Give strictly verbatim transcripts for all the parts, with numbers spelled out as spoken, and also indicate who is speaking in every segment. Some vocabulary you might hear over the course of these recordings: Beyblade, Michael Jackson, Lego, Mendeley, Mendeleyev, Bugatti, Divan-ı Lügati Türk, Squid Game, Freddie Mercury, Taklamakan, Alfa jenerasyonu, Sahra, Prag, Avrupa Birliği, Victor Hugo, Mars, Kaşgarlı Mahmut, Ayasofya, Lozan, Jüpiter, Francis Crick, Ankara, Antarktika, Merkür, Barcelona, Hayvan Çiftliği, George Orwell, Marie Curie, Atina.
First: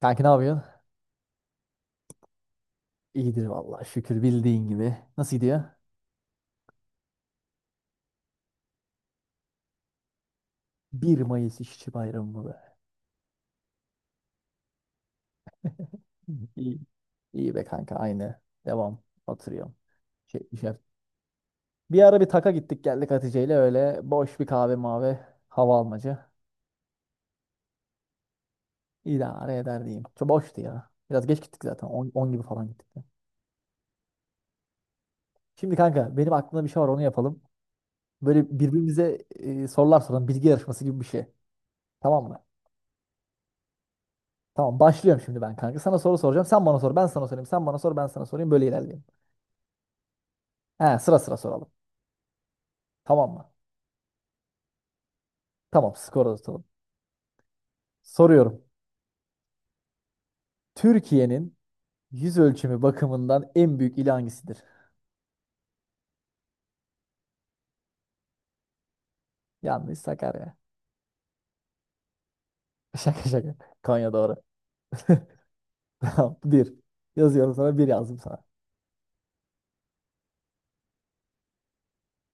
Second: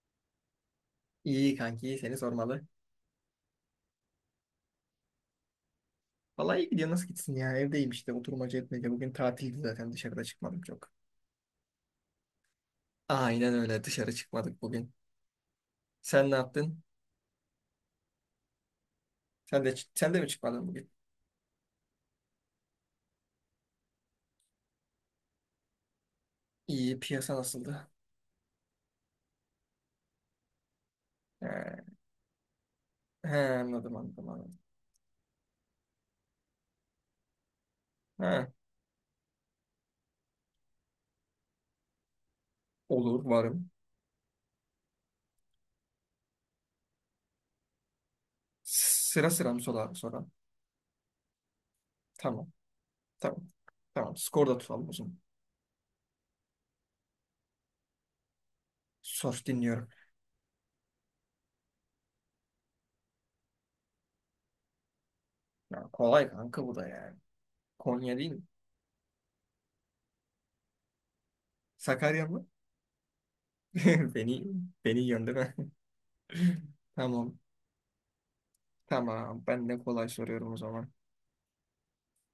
Speaker 1: Kanka ne yapıyorsun?
Speaker 2: İyi kanki, iyi seni sormalı.
Speaker 1: İyidir vallahi şükür bildiğin gibi. Nasıl gidiyor?
Speaker 2: Vallahi iyi gidiyor, nasıl gitsin ya? Evdeyim işte, oturmaca etmece. Bugün tatildi zaten, dışarıda çıkmadım çok.
Speaker 1: bir Mayıs İşçi Bayramı mı be.
Speaker 2: Aynen öyle, dışarı çıkmadık bugün. Sen ne
Speaker 1: İyi,
Speaker 2: yaptın?
Speaker 1: iyi be kanka aynı. Devam.
Speaker 2: Sen de
Speaker 1: Oturuyorum.
Speaker 2: sen de mi
Speaker 1: Şey,
Speaker 2: çıkmadın
Speaker 1: şey.
Speaker 2: bugün?
Speaker 1: Bir ara bir taka gittik geldik Hatice ile öyle boş bir kahve mavi hava almacı.
Speaker 2: İyi, piyasa nasıldı?
Speaker 1: İdare eder diyeyim. Çok boştu ya. Biraz geç gittik zaten.
Speaker 2: He,
Speaker 1: on, gibi falan gittik. De.
Speaker 2: he, anladım anladım anladım.
Speaker 1: Şimdi kanka benim aklımda bir şey var onu yapalım.
Speaker 2: He,
Speaker 1: Böyle birbirimize e, sorular soralım. Bilgi yarışması gibi bir şey. Tamam mı?
Speaker 2: olur, varım.
Speaker 1: Tamam, başlıyorum şimdi ben kanka. Sana soru soracağım. Sen bana sor. Ben sana sorayım. Sen bana sor. Ben sana sorayım. Böyle ilerleyelim.
Speaker 2: Sıra sıra mı sorar sonra?
Speaker 1: He, sıra sıra soralım.
Speaker 2: Tamam,
Speaker 1: Tamam
Speaker 2: tamam.
Speaker 1: mı?
Speaker 2: Tamam, skor da tutalım o zaman.
Speaker 1: Tamam, skor atalım. Soruyorum.
Speaker 2: Sos dinliyorum.
Speaker 1: Türkiye'nin yüz ölçümü bakımından en büyük ili hangisidir?
Speaker 2: Ya, kolay kanka bu da yani. Konya değil mi?
Speaker 1: Yanlış, Sakarya.
Speaker 2: Sakarya mı?
Speaker 1: Şaka şaka. Konya doğru.
Speaker 2: Beni, beni yöndü
Speaker 1: Tamam, bir.
Speaker 2: Tamam.
Speaker 1: Yazıyorum sana, bir yazdım sana.
Speaker 2: Tamam, ben de kolay soruyorum o zaman.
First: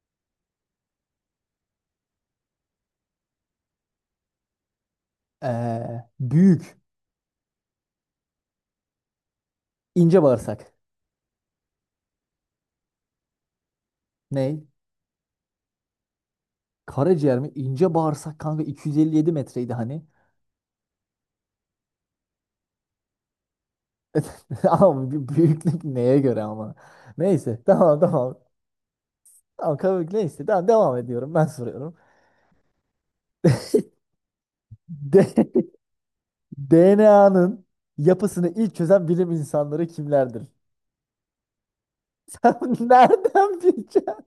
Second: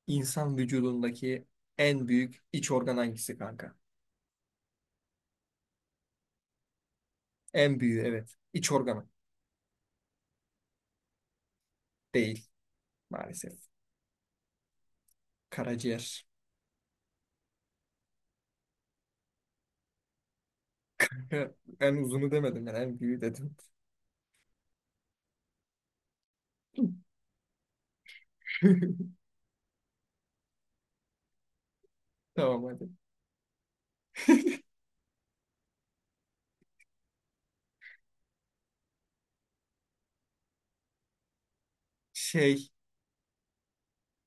Speaker 2: İnsan vücudundaki en büyük iç organ hangisi kanka?
Speaker 1: Ee, büyük.
Speaker 2: En büyüğü evet. İç organı
Speaker 1: İnce bağırsak.
Speaker 2: değil maalesef.
Speaker 1: Ney?
Speaker 2: Karaciğer.
Speaker 1: Karaciğer mi? İnce bağırsak kanka iki yüz elli yedi metreydi hani.
Speaker 2: En uzunu demedim, ben en büyüğü dedim.
Speaker 1: Ama bu büyüklük neye göre ama. Neyse, tamam tamam. Tamam, kabul neyse. Tamam, devam ediyorum. Ben soruyorum.
Speaker 2: Tamam hadi.
Speaker 1: De D N A'nın yapısını ilk çözen bilim insanları kimlerdir?
Speaker 2: Şey,
Speaker 1: Sen nereden bileceksin?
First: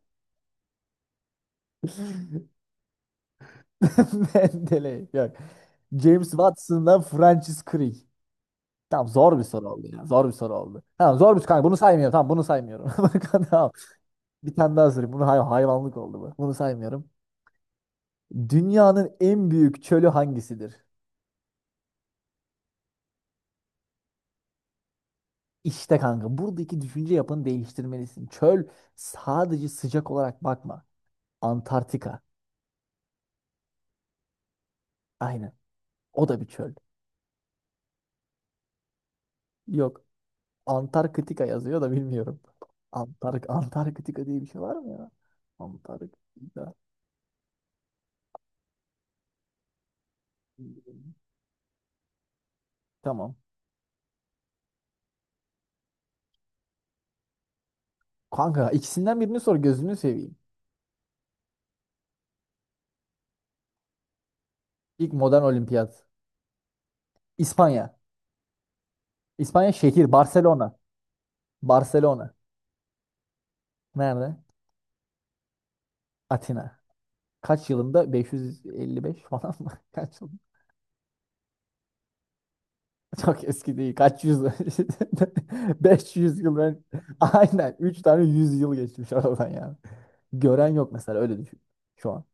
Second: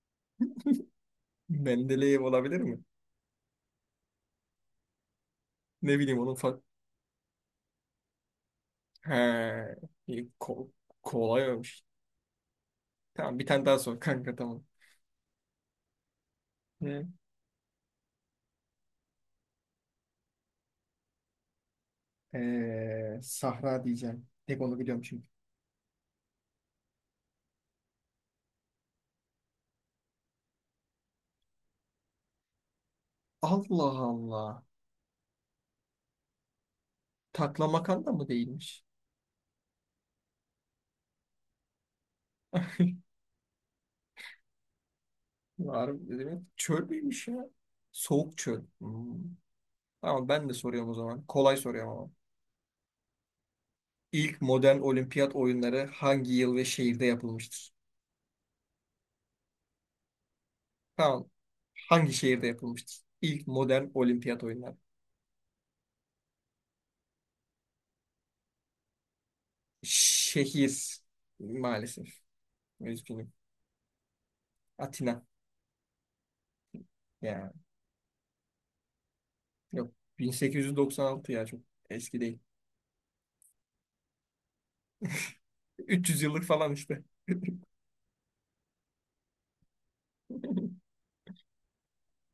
Speaker 2: Mendeleyev olabilir mi?
Speaker 1: Mendeley. Yok.
Speaker 2: Ne bileyim
Speaker 1: James
Speaker 2: onun fa...
Speaker 1: Watson'dan Francis Crick. Tamam,
Speaker 2: He,
Speaker 1: zor bir soru oldu ya. Zor
Speaker 2: iyi,
Speaker 1: bir soru
Speaker 2: ko
Speaker 1: oldu. Tamam, zor bir soru
Speaker 2: kolay
Speaker 1: kanka. Bunu
Speaker 2: olmuş.
Speaker 1: saymıyorum. Tamam, bunu saymıyorum. Bak.
Speaker 2: Tamam, bir tane
Speaker 1: Tamam.
Speaker 2: daha sor kanka,
Speaker 1: Bir
Speaker 2: tamam.
Speaker 1: tane daha sorayım. Bunu hay- hayvanlık oldu bu. Bunu saymıyorum.
Speaker 2: Ne?
Speaker 1: Dünyanın en büyük çölü hangisidir?
Speaker 2: Ee, Sahra diyeceğim. Tek onu biliyorum çünkü.
Speaker 1: İşte kanka buradaki düşünce yapını değiştirmelisin. Çöl sadece sıcak olarak bakma. Antarktika.
Speaker 2: Allah Allah.
Speaker 1: Aynen. O da bir çöl.
Speaker 2: Taklamakan da mı değilmiş?
Speaker 1: Yok. Antarktika yazıyor da bilmiyorum. Antark Antarktika diye bir şey var mı ya?
Speaker 2: Harbi ne demek?
Speaker 1: Antarktika.
Speaker 2: Çöl müymüş ya? Soğuk çöl. Hmm. Tamam, ben de soruyorum o zaman. Kolay soruyorum ama.
Speaker 1: Tamam.
Speaker 2: İlk modern olimpiyat oyunları hangi yıl ve şehirde yapılmıştır?
Speaker 1: Kanka, ikisinden birini sor gözünü seveyim.
Speaker 2: Tamam. Hangi şehirde yapılmıştır? İlk modern olimpiyat oyunları.
Speaker 1: İlk modern olimpiyat. İspanya. İspanya şehir. Barcelona.
Speaker 2: Şehir maalesef.
Speaker 1: Barcelona.
Speaker 2: Üzgünüm.
Speaker 1: Nerede?
Speaker 2: Atina.
Speaker 1: Atina.
Speaker 2: Ya
Speaker 1: Kaç yılında? beş yüz elli beş falan mı?
Speaker 2: yok.
Speaker 1: Kaç yıl?
Speaker 2: bin sekiz yüz doksan altı, ya çok eski değil.
Speaker 1: Çok eski değil. Kaç yüz?
Speaker 2: üç yüz
Speaker 1: beş yüz
Speaker 2: yıllık
Speaker 1: yıl.
Speaker 2: falan
Speaker 1: ön-
Speaker 2: işte.
Speaker 1: Aynen. Üç tane yüz yıl geçmiş aradan yani. Gören yok mesela, öyle düşün şu an.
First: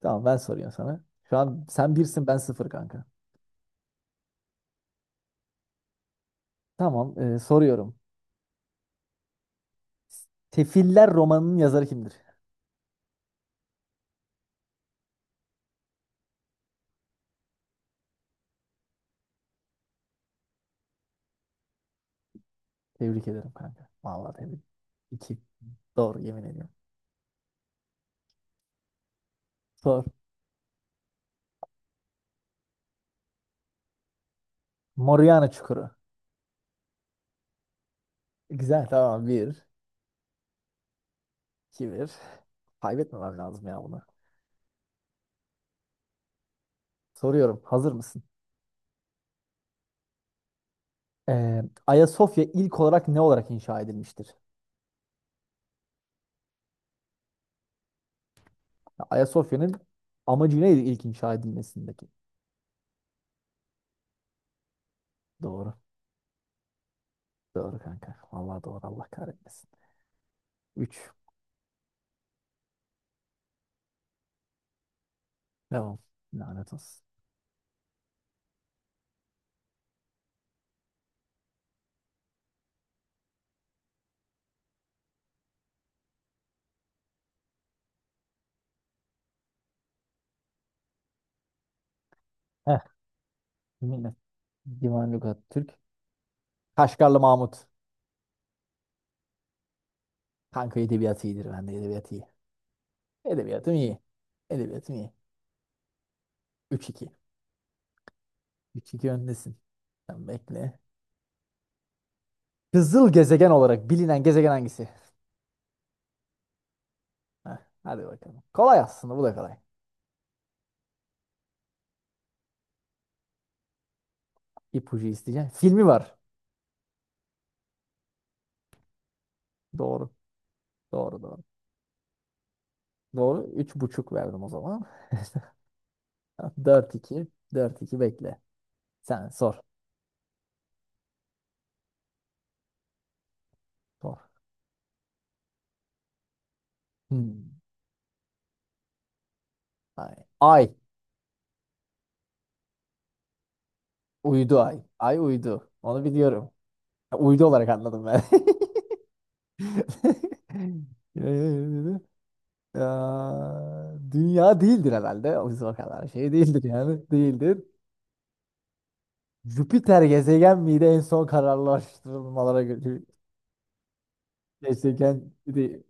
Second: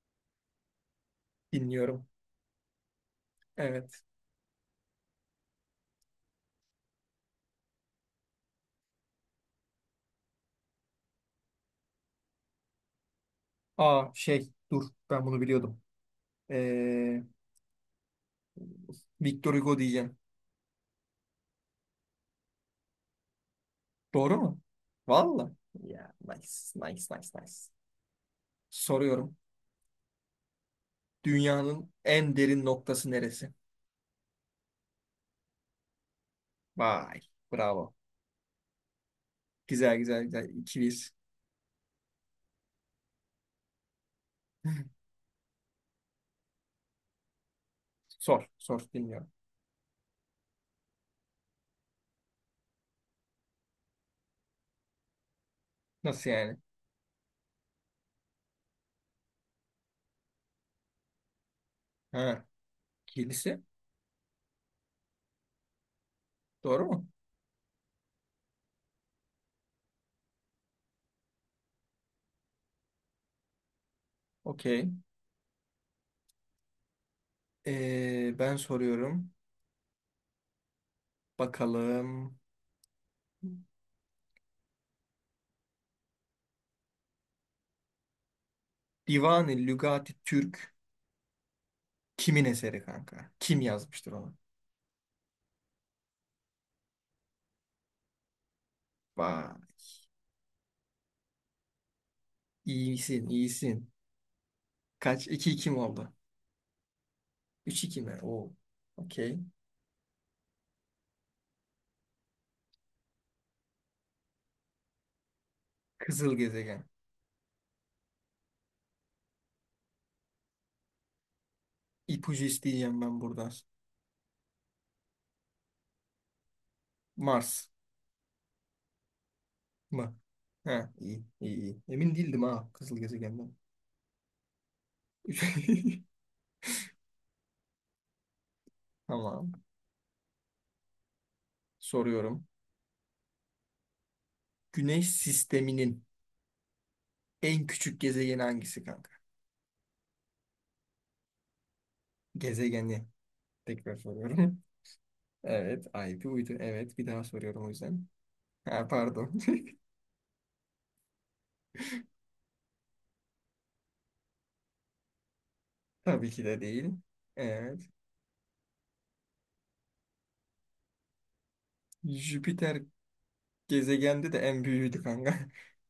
Speaker 1: Tamam, ben soruyorum sana. Şu an sen
Speaker 2: Dinliyorum.
Speaker 1: birsin, ben sıfır kanka.
Speaker 2: Evet.
Speaker 1: Tamam, e, soruyorum. Tefiller romanının yazarı kimdir?
Speaker 2: Aa şey dur, ben bunu biliyordum. Ee, Victor Hugo diyeceğim.
Speaker 1: Tebrik ederim kanka. Vallahi
Speaker 2: Doğru mu?
Speaker 1: tebrik. İki.
Speaker 2: Valla. Ya
Speaker 1: Doğru, yemin
Speaker 2: nice,
Speaker 1: ediyorum.
Speaker 2: nice, nice, nice. Soruyorum.
Speaker 1: Sor.
Speaker 2: Dünyanın en derin noktası neresi?
Speaker 1: Moriana Çukuru.
Speaker 2: Vay. Bravo.
Speaker 1: Güzel, tamam, bir.
Speaker 2: Güzel, güzel, güzel. İki İkiliyiz.
Speaker 1: iki bir. Kaybetmemem lazım ya bunu. Soruyorum, hazır mısın?
Speaker 2: Sor. Sor. Dinliyorum.
Speaker 1: Ee, Ayasofya ilk olarak ne olarak inşa edilmiştir?
Speaker 2: Nasıl yani?
Speaker 1: Ya, Ayasofya'nın amacı neydi ilk inşa edilmesindeki?
Speaker 2: Ha. ikilisi.
Speaker 1: Doğru.
Speaker 2: Doğru mu?
Speaker 1: Doğru kanka. Vallahi doğru, Allah kahretmesin. Üç.
Speaker 2: Okey.
Speaker 1: Devam. Lanet olsun.
Speaker 2: Ee, ben soruyorum. Bakalım. Divan-ı Lügati Türk kimin eseri kanka? Kim yazmıştır
Speaker 1: Yine
Speaker 2: onu?
Speaker 1: Divan Lügat Türk. Kaşgarlı Mahmut.
Speaker 2: Vay.
Speaker 1: Kanka edebiyat iyidir. Ben de edebiyat iyi.
Speaker 2: İyisin,
Speaker 1: Edebiyatım
Speaker 2: iyisin.
Speaker 1: iyi. Edebiyatım iyi.
Speaker 2: Kaç? İki iki mi oldu?
Speaker 1: Üç iki.
Speaker 2: Üç iki mi? Oo.
Speaker 1: Üç iki.
Speaker 2: Okey.
Speaker 1: Öndesin. Sen bekle. Kızıl gezegen olarak bilinen gezegen hangisi?
Speaker 2: Kızıl gezegen.
Speaker 1: Heh, hadi bakalım. Kolay aslında, bu da kolay.
Speaker 2: İpucu isteyeceğim ben buradan.
Speaker 1: İpucu isteyeceğim. Filmi var.
Speaker 2: Mars
Speaker 1: Doğru.
Speaker 2: mı? Ha,
Speaker 1: Doğru
Speaker 2: iyi,
Speaker 1: doğru.
Speaker 2: iyi, iyi. Emin değildim ha kızıl
Speaker 1: Doğru.
Speaker 2: gezegenden.
Speaker 1: Üç buçuk verdim o zaman. Dört iki. Dört iki. Bekle. Sen
Speaker 2: Tamam.
Speaker 1: sor.
Speaker 2: Soruyorum.
Speaker 1: Sor.
Speaker 2: Güneş sisteminin
Speaker 1: Hmm.
Speaker 2: en küçük gezegeni hangisi kanka?
Speaker 1: Ay. Ay.
Speaker 2: Gezegeni. Tekrar
Speaker 1: Uydu,
Speaker 2: soruyorum.
Speaker 1: ay. Ay uydu.
Speaker 2: Evet,
Speaker 1: Onu
Speaker 2: ay bir
Speaker 1: biliyorum.
Speaker 2: uydu. Evet, bir daha
Speaker 1: Uydu
Speaker 2: soruyorum o
Speaker 1: olarak anladım
Speaker 2: yüzden.
Speaker 1: ben.
Speaker 2: Ha, pardon.
Speaker 1: Ee, ya, Dünya değildir herhalde. O yüzden o kadar
Speaker 2: Tabii
Speaker 1: şey
Speaker 2: ki de
Speaker 1: değildir
Speaker 2: değil.
Speaker 1: yani. Değildir.
Speaker 2: Evet.
Speaker 1: Jüpiter gezegen miydi en son kararlaştırılmalara
Speaker 2: Jüpiter
Speaker 1: göre?
Speaker 2: gezegende de en büyüğüydü
Speaker 1: Gezegen
Speaker 2: kanka.
Speaker 1: değil.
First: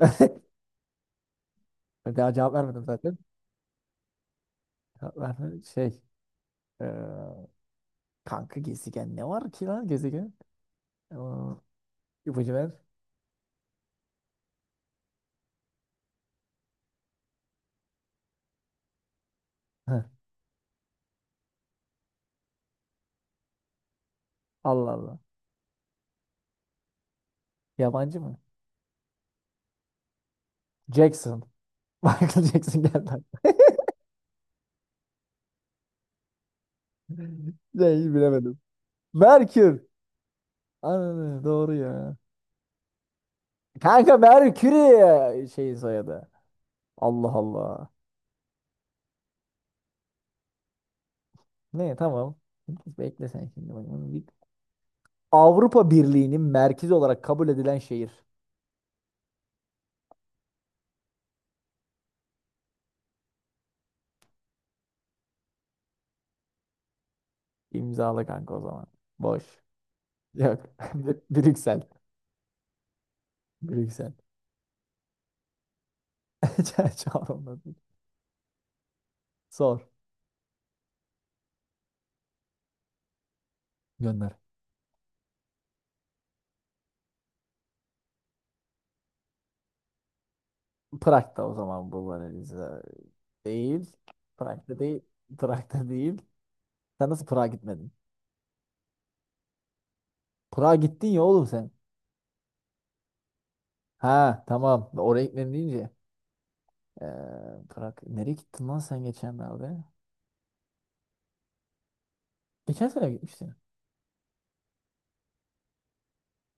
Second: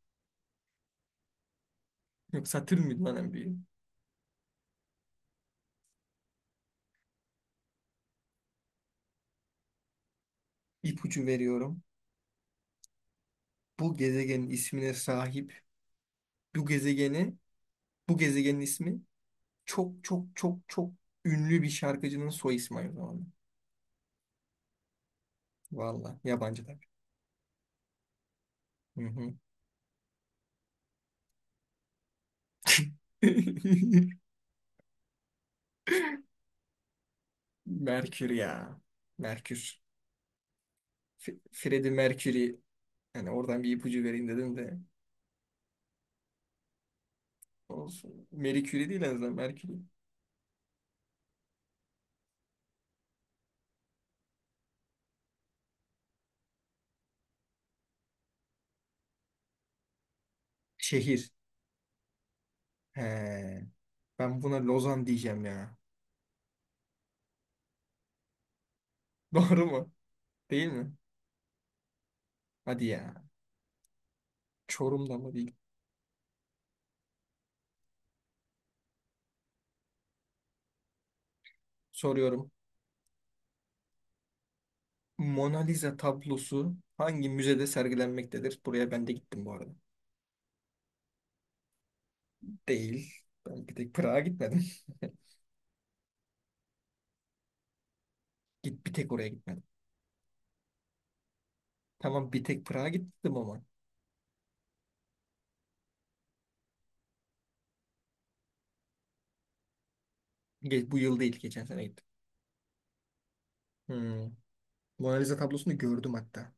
Speaker 1: Daha
Speaker 2: Yok,
Speaker 1: cevap
Speaker 2: Satürn
Speaker 1: vermedim
Speaker 2: müydü lan
Speaker 1: zaten.
Speaker 2: en büyüğü?
Speaker 1: Cevap vermedim. Şey. e, kanka gezegen ne var ki lan gezegen? E,
Speaker 2: İpucu veriyorum.
Speaker 1: ipucu ver.
Speaker 2: Bu gezegenin ismine sahip bu gezegeni, bu gezegenin ismi
Speaker 1: Heh,
Speaker 2: çok, çok, çok, çok ünlü bir şarkıcının soy ismi aynı zamanda.
Speaker 1: Allah Allah.
Speaker 2: Valla yabancı tabii.
Speaker 1: Yabancı mı?
Speaker 2: Hı hı.
Speaker 1: Jackson. Michael Jackson geldi aklıma. Neyi
Speaker 2: Merkür
Speaker 1: bilemedim.
Speaker 2: ya.
Speaker 1: Merkür.
Speaker 2: Merkür. F
Speaker 1: Aynen doğru
Speaker 2: Freddie
Speaker 1: ya.
Speaker 2: Mercury. Yani oradan bir ipucu
Speaker 1: Kanka
Speaker 2: vereyim dedim de.
Speaker 1: Merkür'ü şeyin soyadı. Allah Allah.
Speaker 2: Olsun. Marie Curie değil en azından, Mercury.
Speaker 1: Ne, tamam. Bekle sen şimdi. Bak bunu bir- Avrupa Birliği'nin merkezi olarak kabul edilen şehir.
Speaker 2: Şehir. He. Ben buna Lozan diyeceğim ya.
Speaker 1: İmzalı kanka o zaman. Boş.
Speaker 2: Doğru mu?
Speaker 1: Yok.
Speaker 2: Değil mi?
Speaker 1: Br- Brüksel.
Speaker 2: Hadi ya.
Speaker 1: Brüksel.
Speaker 2: Çorum'da mı değil?
Speaker 1: Çağrılmadı. Sor.
Speaker 2: Soruyorum.
Speaker 1: Gönder.
Speaker 2: Mona Lisa tablosu hangi müzede sergilenmektedir? Buraya ben de gittim bu arada.
Speaker 1: Prag'da o zaman bu var Eliza.
Speaker 2: Değil. Ben bir tek
Speaker 1: Değil.
Speaker 2: Prag'a gitmedim.
Speaker 1: Prag'da değil. Prag'da değil. Sen nasıl Prag'a gitmedin?
Speaker 2: Git bir tek oraya gitmedim.
Speaker 1: Prag'a gittin ya oğlum sen.
Speaker 2: Tamam, bir tek Prag'a gittim ama.
Speaker 1: Ha, tamam. Oraya gitmedin deyince. Ee, Prag. Nereye gittin lan sen geçenlerde?
Speaker 2: Ge- bu yıl değil, geçen sene gittim.
Speaker 1: Geçen sene gitmiştin.
Speaker 2: Hmm. Mona Lisa tablosunu gördüm hatta.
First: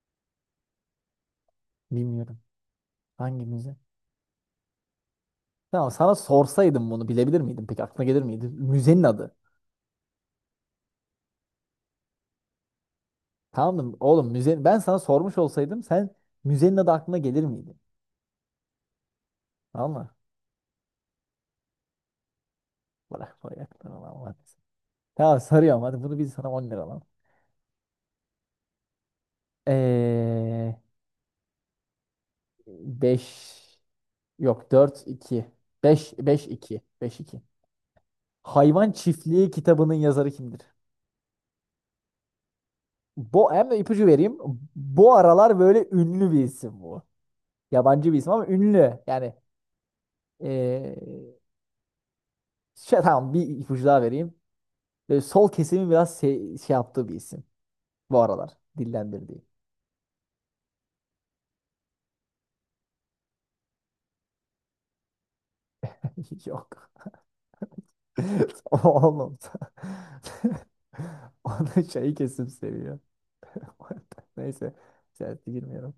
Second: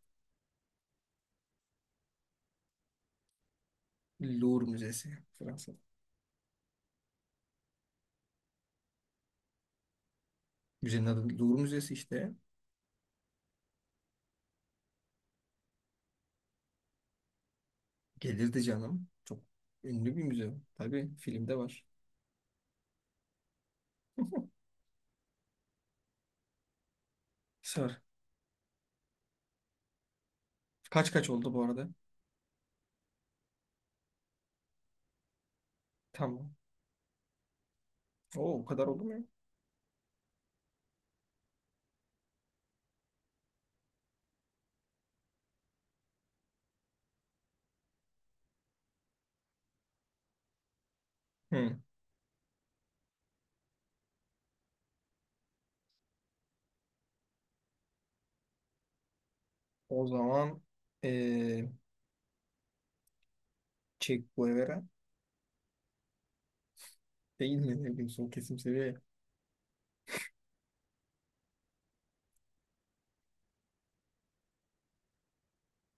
Speaker 1: Bilmiyorum. Hangi müze?
Speaker 2: Louvre Müzesi Fransa.
Speaker 1: Tamam, sana sorsaydım bunu bilebilir miydin? Peki aklına gelir miydi? Müzenin adı.
Speaker 2: Müzenin adı Louvre Müzesi işte.
Speaker 1: Tamam mı? Oğlum müze, ben sana sormuş olsaydım sen müzenin adı aklına gelir miydi?
Speaker 2: Gelirdi canım. Çok
Speaker 1: Tamam mı?
Speaker 2: ünlü bir müze. Tabii filmde var.
Speaker 1: Bırak buraya aklına lan. Lan. Tamam, sarıyorum hadi bunu, biz sana on lira lan.
Speaker 2: Sor.
Speaker 1: Ee,
Speaker 2: Kaç kaç oldu bu arada?
Speaker 1: beş yok, dört iki, beş beş
Speaker 2: Tamam.
Speaker 1: iki, beş iki.
Speaker 2: Oo, o kadar
Speaker 1: Hayvan
Speaker 2: oldu mu ya?
Speaker 1: Çiftliği kitabının yazarı kimdir? Bu hem de ipucu vereyim. Bu aralar böyle ünlü bir isim bu. Yabancı bir isim ama ünlü. Yani ee,
Speaker 2: Hı.
Speaker 1: şey, tamam, bir ipucu daha vereyim. Böyle sol kesimi biraz şey, şey yaptığı bir isim. Bu aralar dillendirdiği.
Speaker 2: O zaman eee, Che Guevara
Speaker 1: Yok.
Speaker 2: değil mi? Ne son kesim seviye
Speaker 1: Oğlum. Onu şey kesim seviyor. Neyse. Siyasete girmiyorum.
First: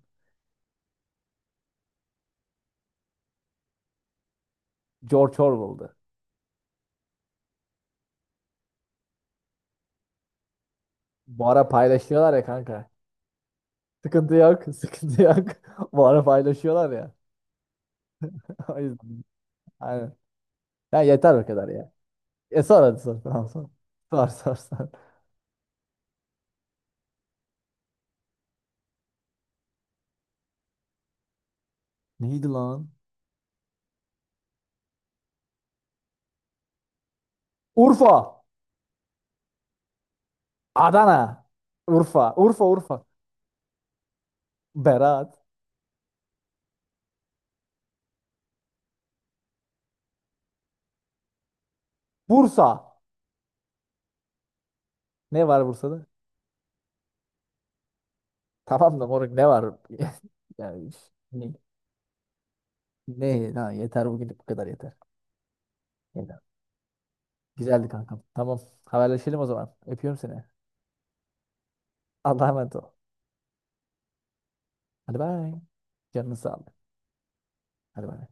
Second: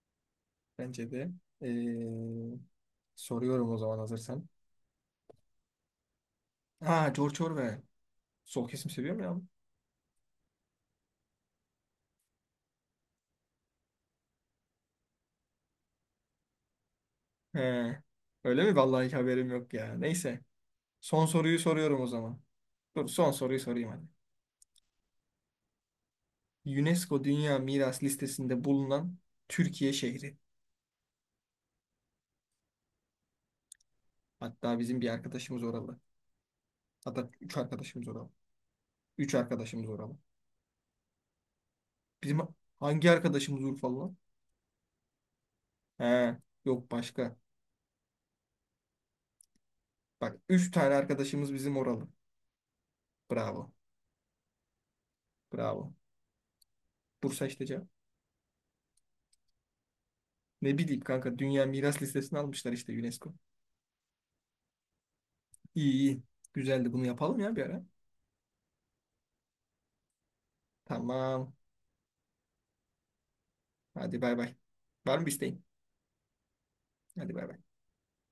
Speaker 2: bence de. Ee, soruyorum o zaman hazırsan.
Speaker 1: George Orwell'dı.
Speaker 2: Ha, George Orwell. Sol kesim seviyor mu ya?
Speaker 1: Bu ara paylaşıyorlar ya kanka. Sıkıntı yok. Sıkıntı yok. Bu ara paylaşıyorlar ya.
Speaker 2: He. Öyle mi?
Speaker 1: O
Speaker 2: Vallahi hiç
Speaker 1: yüzden.
Speaker 2: haberim yok ya.
Speaker 1: Aynen.
Speaker 2: Neyse.
Speaker 1: Ya
Speaker 2: Son
Speaker 1: yeter o
Speaker 2: soruyu
Speaker 1: kadar ya.
Speaker 2: soruyorum o zaman.
Speaker 1: E sor hadi
Speaker 2: Dur
Speaker 1: sor.
Speaker 2: son
Speaker 1: Tamam,
Speaker 2: soruyu
Speaker 1: sor.
Speaker 2: sorayım hadi.
Speaker 1: Sor sor sor.
Speaker 2: UNESCO Dünya Miras listesinde bulunan Türkiye şehri.
Speaker 1: Neydi lan?
Speaker 2: Hatta bizim bir arkadaşımız oralı. Hatta üç arkadaşımız
Speaker 1: Urfa.
Speaker 2: oralı. Üç arkadaşımız oralı.
Speaker 1: Adana. Urfa.
Speaker 2: Bizim
Speaker 1: Urfa Urfa.
Speaker 2: hangi arkadaşımız Urfalı lan?
Speaker 1: Berat.
Speaker 2: He. Yok başka. Bak üç tane arkadaşımız bizim oralı.
Speaker 1: Bursa.
Speaker 2: Bravo.
Speaker 1: Ne var
Speaker 2: Bravo.
Speaker 1: Bursa'da?
Speaker 2: Bursa işte cevap.
Speaker 1: Tamam da moruk, ne var? Ya
Speaker 2: Ne
Speaker 1: üf,
Speaker 2: bileyim kanka,
Speaker 1: ne?
Speaker 2: dünya miras listesine almışlar işte UNESCO.
Speaker 1: Ne? Ha, yeter bugünlük, bu kadar yeter.
Speaker 2: İyi, iyi.
Speaker 1: Yeter.
Speaker 2: Güzeldi, bunu yapalım ya bir ara.
Speaker 1: Güzeldi kankam. Tamam. Haberleşelim o zaman. Öpüyorum seni.
Speaker 2: Tamam.
Speaker 1: Allah'a emanet ol.
Speaker 2: Hadi bay bay. Var
Speaker 1: Hadi
Speaker 2: mı bir
Speaker 1: bay.
Speaker 2: isteğin?
Speaker 1: Canını sağlık.
Speaker 2: Hadi bay bay.
Speaker 1: Hadi bay.